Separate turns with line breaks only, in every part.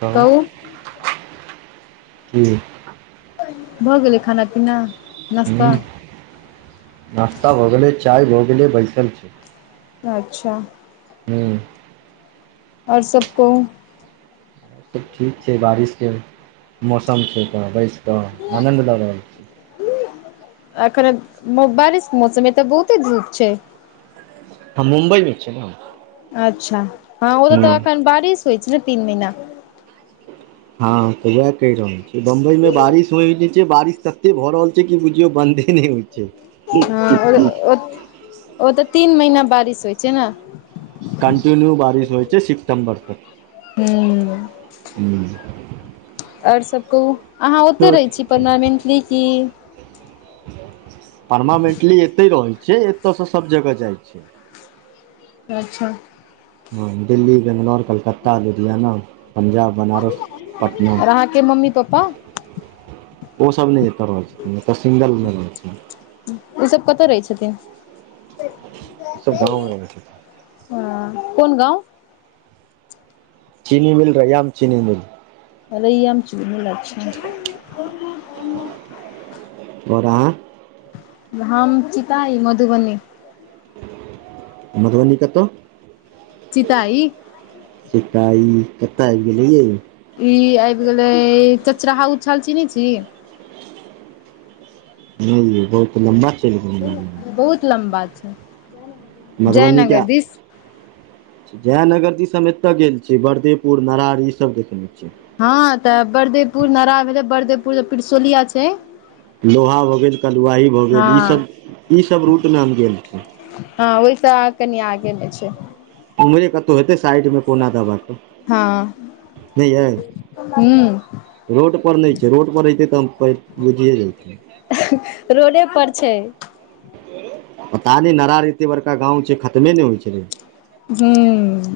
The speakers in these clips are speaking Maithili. कहु
कहू
की?
भऽ गेलै खाना पीना? नाश्ता
हूं नास्ता भऽ गेलै चाय भऽ गेलै बैसल छी।
अच्छा
हूँ
आओर सब कहू।
सब ठीक छैय बारिशके मौसम छैय तऽ बैसकऽ आनन्द लऽ रहल छी
एखन बारिश मौसम तऽ बहुते धूप छैय।
हम मुम्बई मे छियै ने।
अच्छा हँ ओत
हुँ
त एखन बारिश होइ छैय ने तीन महिना।
हँ त वैह कहि रहल छी बंबई में बारिश होय नहि छैय बारिश तते भए रहल छैय कि बुझियौ बंदे नहि होय
हँ
छैय [unintelligible]
ओ त तीन महिना बारिश होइ छै ने
कन्टिन्यू बारिश होइ छै सितम्बर तक
हूँ
ह्म्म
ओर सभ कहूँ अहाँ ओते रहै छी परमानेंटली कि
परमामेंटली एते रहै छिये एतय सँ सब जगह जाई छै
अच्छा
हँ दिल्ली बैंगलौर कलकत्ता लुधियाना पंजाब बनारस पटना
आओर अहाँके मम्मी पप्पा
ओसभ नहि एत रहल सिंगल रहल
ओसभ कत रहै छथिन
ओसभ गाँवमे रहै छथिन
ह कौन गाँव
चीनी मिल रैयाम चीनी मिल
रैयाम चीनी मील अच्छा
बोरा
हम चिताय मधुबनी
मधुबनी कतय
चिताई
चिता कत आबि गेलैयै
ई आबि गेले चचराहा उछल चीनी छी
नहि ये बहुत लम्बा चलि गेल गाड़ी
बहुत लम्बा छै
मधुबनी
जयनगर
का
दिस
जयनगर दीस हम एते गेल छियै वरदेपुर नरारी ई सब देखने छियै
हँ त बरदेपुर नारा भेले बरदेपुर पिरसोलिया छै
लोहा भ गेल कलुआही भ
हँ
गेल ईसभ ईसभ रूट मे आ हम गेल छी
हँ ओहि सँ कनि आगे मे छै
उमहरे कतहु हेतै साइड में कोना दबाबे
हँ
के नहि ये
ह्म
रोड पर नहि छै रोड पर रहि छै त हम खोज बुझिए जैतो
रोडे पर छै
पता नहि नरहार एते बड़का गाँंव छै खतमे ने होइ छलै
हूँ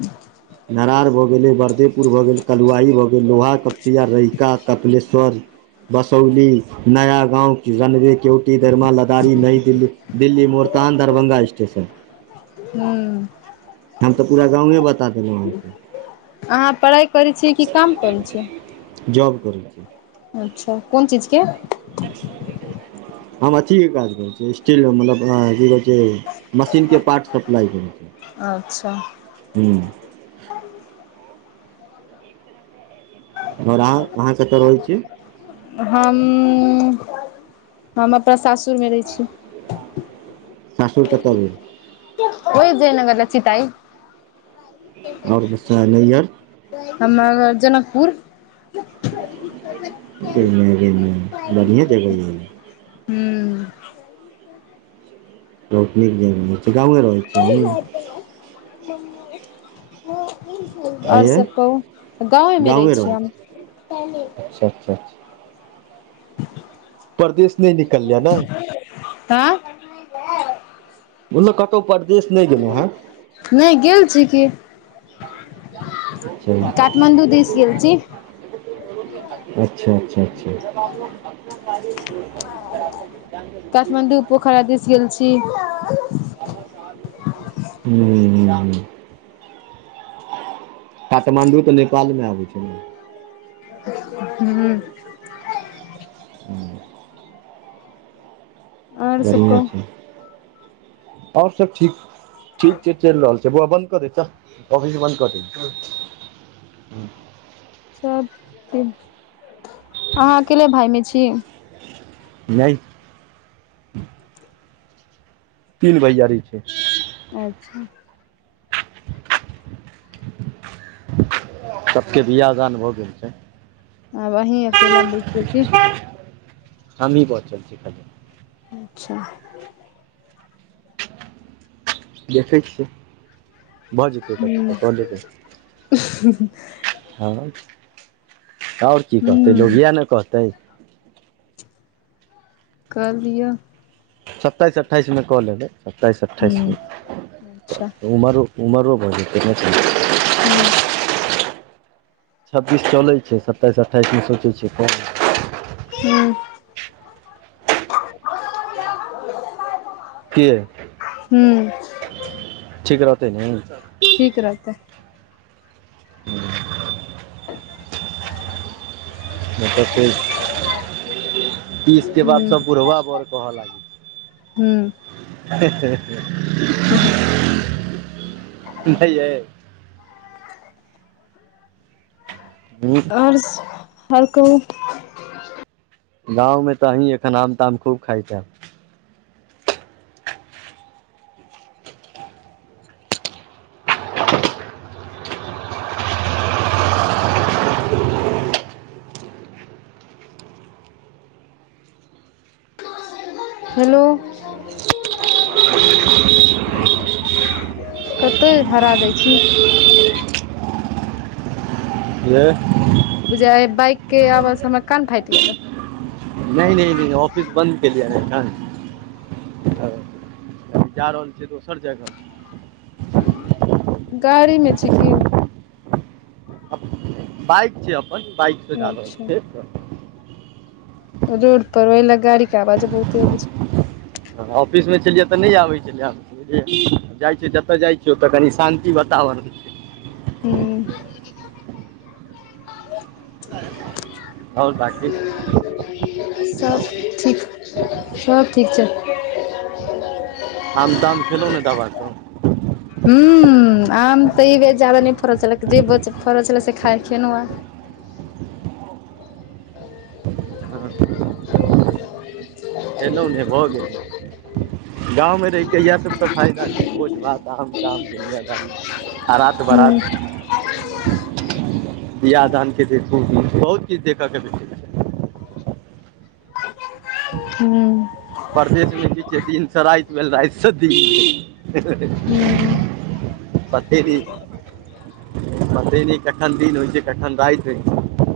नारहार भ गेलै बरदेपुर भ गेले कलुआही भ गेले लोहा क सीधा रहिका कपिलेश्वर बसौली नया गाँव रनवे केउँटी दरमा लदारी नई दिल्ली दिल्ली मोर तहन दरभंगा स्टेशन
हूँ
हम त पूरा गाँवे बता देलहुँ अहाँके
अहाँ पढ़ाई करै छियै कि काम करै छियै
जॉब करै छी
अच्छा कोन चीज के
हम अथी के काज करै छी स्टील मतलब अपना जीव जे मशीन के पार्ट सप्लाई करै
अच्छा
छै ह ओर अहा अहाँ कतय रहै छी
हम हम अपना सासुर मे रहै छी
सासुर कतय भेल?
ओहि जयनगर लऽग चीताइ।
आओर नैहर
हम [unintelligible] जनकपुर
गै माए गै माए, बढ़ियाँ जगह [unintelligible]
हूँ
बहुत नीक जगह, गांवे रहैत
ए ने ह [inaudible] आओर
ये
सभ कहू, गाँवेमे रहै
गाँवे
छियै
छी
हम
अच्छा अच्छा परदेश नहि निकलिए यै नहि
तब?
बुझलौं कतं परदेश नहि गेलैं हन
नहि गेल छी की।
[unintelligible]
काठमाण्डू दिस गेल छी
अच्छा अच्छा अच्छा
काठमाण्डू
[inaudible]
पोखरा दिस गेल छी
हूँ काठमाण्डू तऽ नेपालमे आबै छै ने?
हूँ
[inaudible]
आओर सब
बढ़िया
कहू
छै, आओर सब ठीक ठीक छै चलि रहल छै बौआ बन्द कऽ दऽहि तॅं, आॅफिस बन्द कऽ दऽहि
सब ठीक, अहाँ अकेले भाईमे छी?
नहि तीन भैयारी छै।
अच्छा
सबके बियाह-दान भऽ गेल छै।
आब अहीं अकेला बचि गेल छी
हमही बचल छी
अच्छा
देखै छियै, भऽ जेतै कतौ तॅं कऽ लेबै हँ, आओर की कहतै लोक
हूँ
इएह ने कहतै
कऽ लिय।
सत्ताइस अट्ठाइसमे कऽ लेबै, सत्ताइस
हूँ
अट्ठाइसमे
अच्छा
त उमऽरो उमऽरो भऽ जेतै नहि [unintelligible]
हूँ
छब्बीस चलै छै, सत्ताइस अठाइसमे सोचै छियै कऽ लिअ
हूँ
की यै,
हूँ
ठीक रहतै ने?
ठीक रहतै।
ह [inaudible]
[inaudible]
मतलब फेर
कतन [inaudible]
तीसके बाद सभ बुढ़वा वर कहय लागै छै
हूँ
नहि यै [inaudible]
हर्ष आओर‌ कहू
गाँव मे त अहीं एखन आम ताम खूब खायत हैब
हेलो कते भड़ा दै छी [unintelligible]
यह
बुझा अय बाइक के आवाज हमरा कान फाटि गेलै ये
नहि नहि नहि ऑफिस बन्द केलयि अखन जा रहल छीयै दोसर जगह
गाड़ी मे छै की
बाइक छै अपन बाइकसँ जा रहल
अच्छा
छी
रोड पर ओहि लए गाड़ी के आवाज बहुते अबै छै
ऑफिस मे छलियै तऽ नहि आबै छलियैब बुझलियै जाइ छियै जतऽ जाइ छियै ओतय कनि शान्ति वातावरण
हू
आओर बाकी आओर
सब
सुनाउ अहाँ
ठीक सब ठीक छै
आम ताम खेलौ ने दवा क
ह आम तऽ ई बे ज्यादा नहि फड़ल छलैक जे फड़ल छलै से खा खेलहुँ है आ
आ
ह
खेलौ नहि भऽ गेल गाँंव मे रही के इएह सब तऽ फायदा छै भोज भात आाम ताम दुनियादारी आरात
हूँ
बराात बिआाह धान के देखू बहुत चीज देखऽ के भ
हू
परदेेश मे पीछे दिनसँ राइ भेला स द पते मत न कठन दिन होइ छै कठन दइत होइ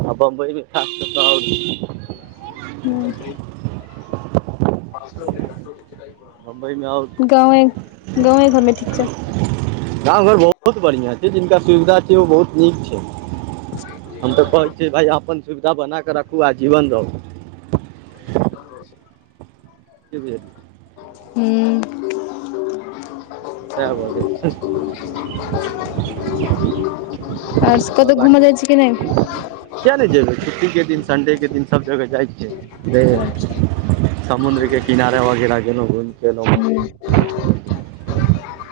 ह बम्बईमे खास आ
ह
बमबई मे आओ
गाँवे गाँवे घरमे ठीक छै
गाँंव घर बहुत बढ़िया छै जिनका सुविधा छै ओ बहुत नीक छै हम तऽ कहै से भाइ अपन सुविधा बनााकऽ रखू आ जीवन रहू
आ
क भ
ह्मँ
आबत [inaudible] आओर
कतहु घूमऽ
बाकी
जाइ छी कि नहि
किया नहि जेबै छुट्टी के दिन सडे के दिन सब जगह जाइ छैै समुद्रके किनारा वगैर जे घुमिक
हूँ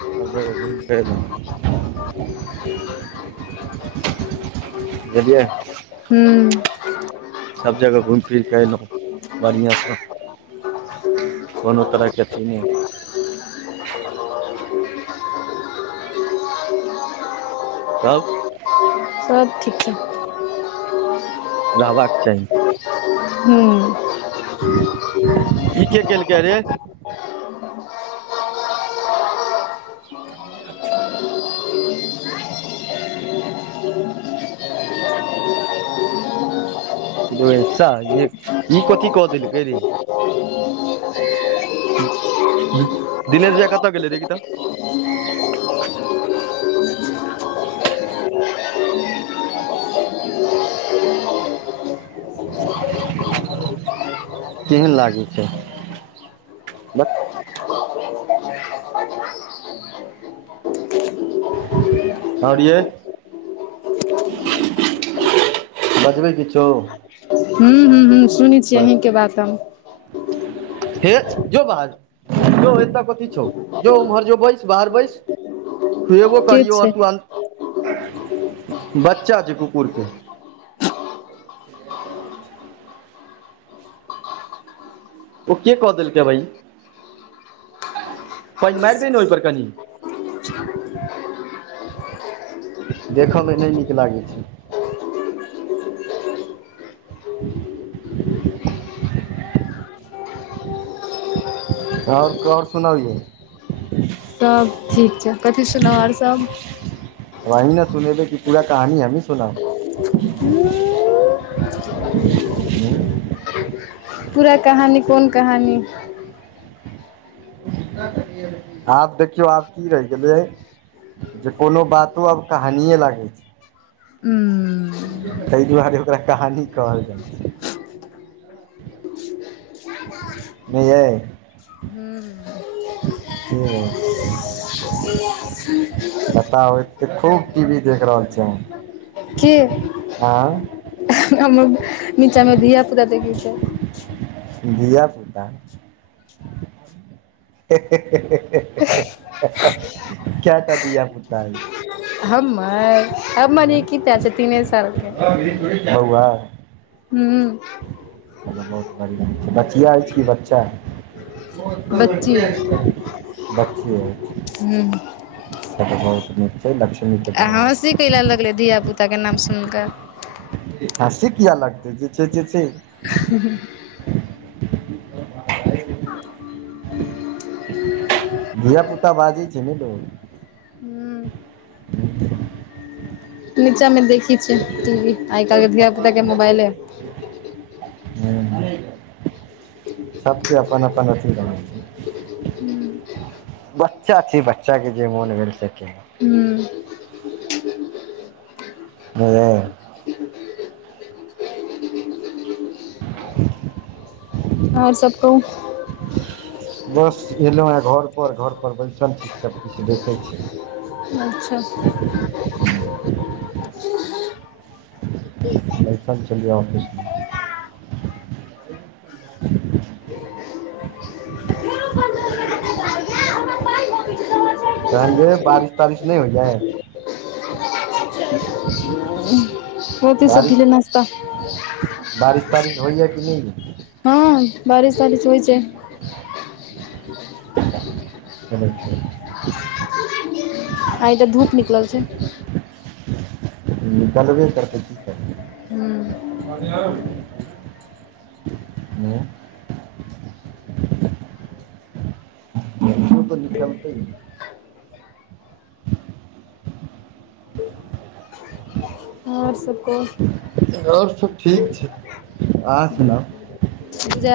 सभ जगह घुमि फि देब बुझलियै
हू
सभ जगह घुमि फिरि कऽ अयलहुँ बढ़िआँसँ
ह ह [unintelligible]
कोनो तरहके अथी नहि
[unintelligible]
तब
सब ठीक छै
रहबाक चाही
हू
की के केलके रे
[unintelligible]
पानी नय आबै छै सा ई कथी कह देलके रे दिनेश भैया कतऽ गेले देकहि तऽ [unintelligible] [unintelligible] [unintelligible]
ह [unintelligible]
केहन लागै छै बस।
[unintelligible]
और ये बजबै किछो
हू हू हू सुनै छियै
बस
अहींके बात हम
हे जो बाहर जो ए तऽ कथी छौ जो उमहर जो बैस बाहर बैस खुएबो
के
करियौ आओर
छै
तू अन्त बच्चा छै कुकुर के ओ के कऽ देलकै भई पानि मारि दहि ने ओहि पर कनि
[unintelligible]
देखऽमे नहि नीक लागै छै [unintelligible] ओर क और सुनाउ ये
सब ठीक छै कथी सुनाउ आओर सब
आहि ने सुनेबै कि पूरा कहानी हमी सुनाउ हू
पूरा कहानी कोन कहानी
आ देखियौ आब की रहहि गेले जे कोनो बातो आब कहानियए लागैत छै
उंम्म
ताहि दुआरे ओकरा कहानी कहल जाइ छै नहि
[unintelligible]
यै
हू
बताउ ऐते खूब टी वी देख रहल छी आहाँ
के
आँ
हमर निचामे धियापुता देखैत छै
धियापुता [unintelligible] क्या टा धिया पुता यो
हमर हमर ई की टा छै तीने सालके
हवा [unintelligible]
हू
कहलहु बहुत बढ़िआँ छै बचिआइ छै कि बच्चा ओ [inaudible] त
बच्ची हूँ
बहु त कि ल्ष [unintelligible]
आ हँसी केयला लगले धिय पुता के नाम सुन कऽ
हँसी से किया लगतै जे छै से से
[inaudible] [inaudible]
धिय पुता बाजै छै ने लोको
हूँ नीचा मे देखे छी टीवी आइ काल के धिया पुता के मोबाइले
ह्म [inaudible] सभके अपन अपन अथी रह छै बच्चा छै बच्चा के जे मोन भेल से
हूँ
नहि [inaudible] [inaudible]
आओर सभ कहू '
बस एयलहुँ है घर पर घर पर बैसल छी सभ कछु देखैत छी
अच्छा
लस चल जाए ऑफिस [unintelligible] तहन जे बारिश तारिश नहि हो यै [inaudible]
सोचे जे
बारिश
छथि नाश्ता
बारिश तारिश होइय कि नहि यो
हँ बारिश तारिश होइ छै [inaudible]
चलू ठीक [unintelligible]
आइ त धूप निकल छै
निकलबे करतै की करते हूँ निक मत [unintelligible]
आओर सब कहू
आओर सब ठीक छै अहाँ सुनाउ
बुझाय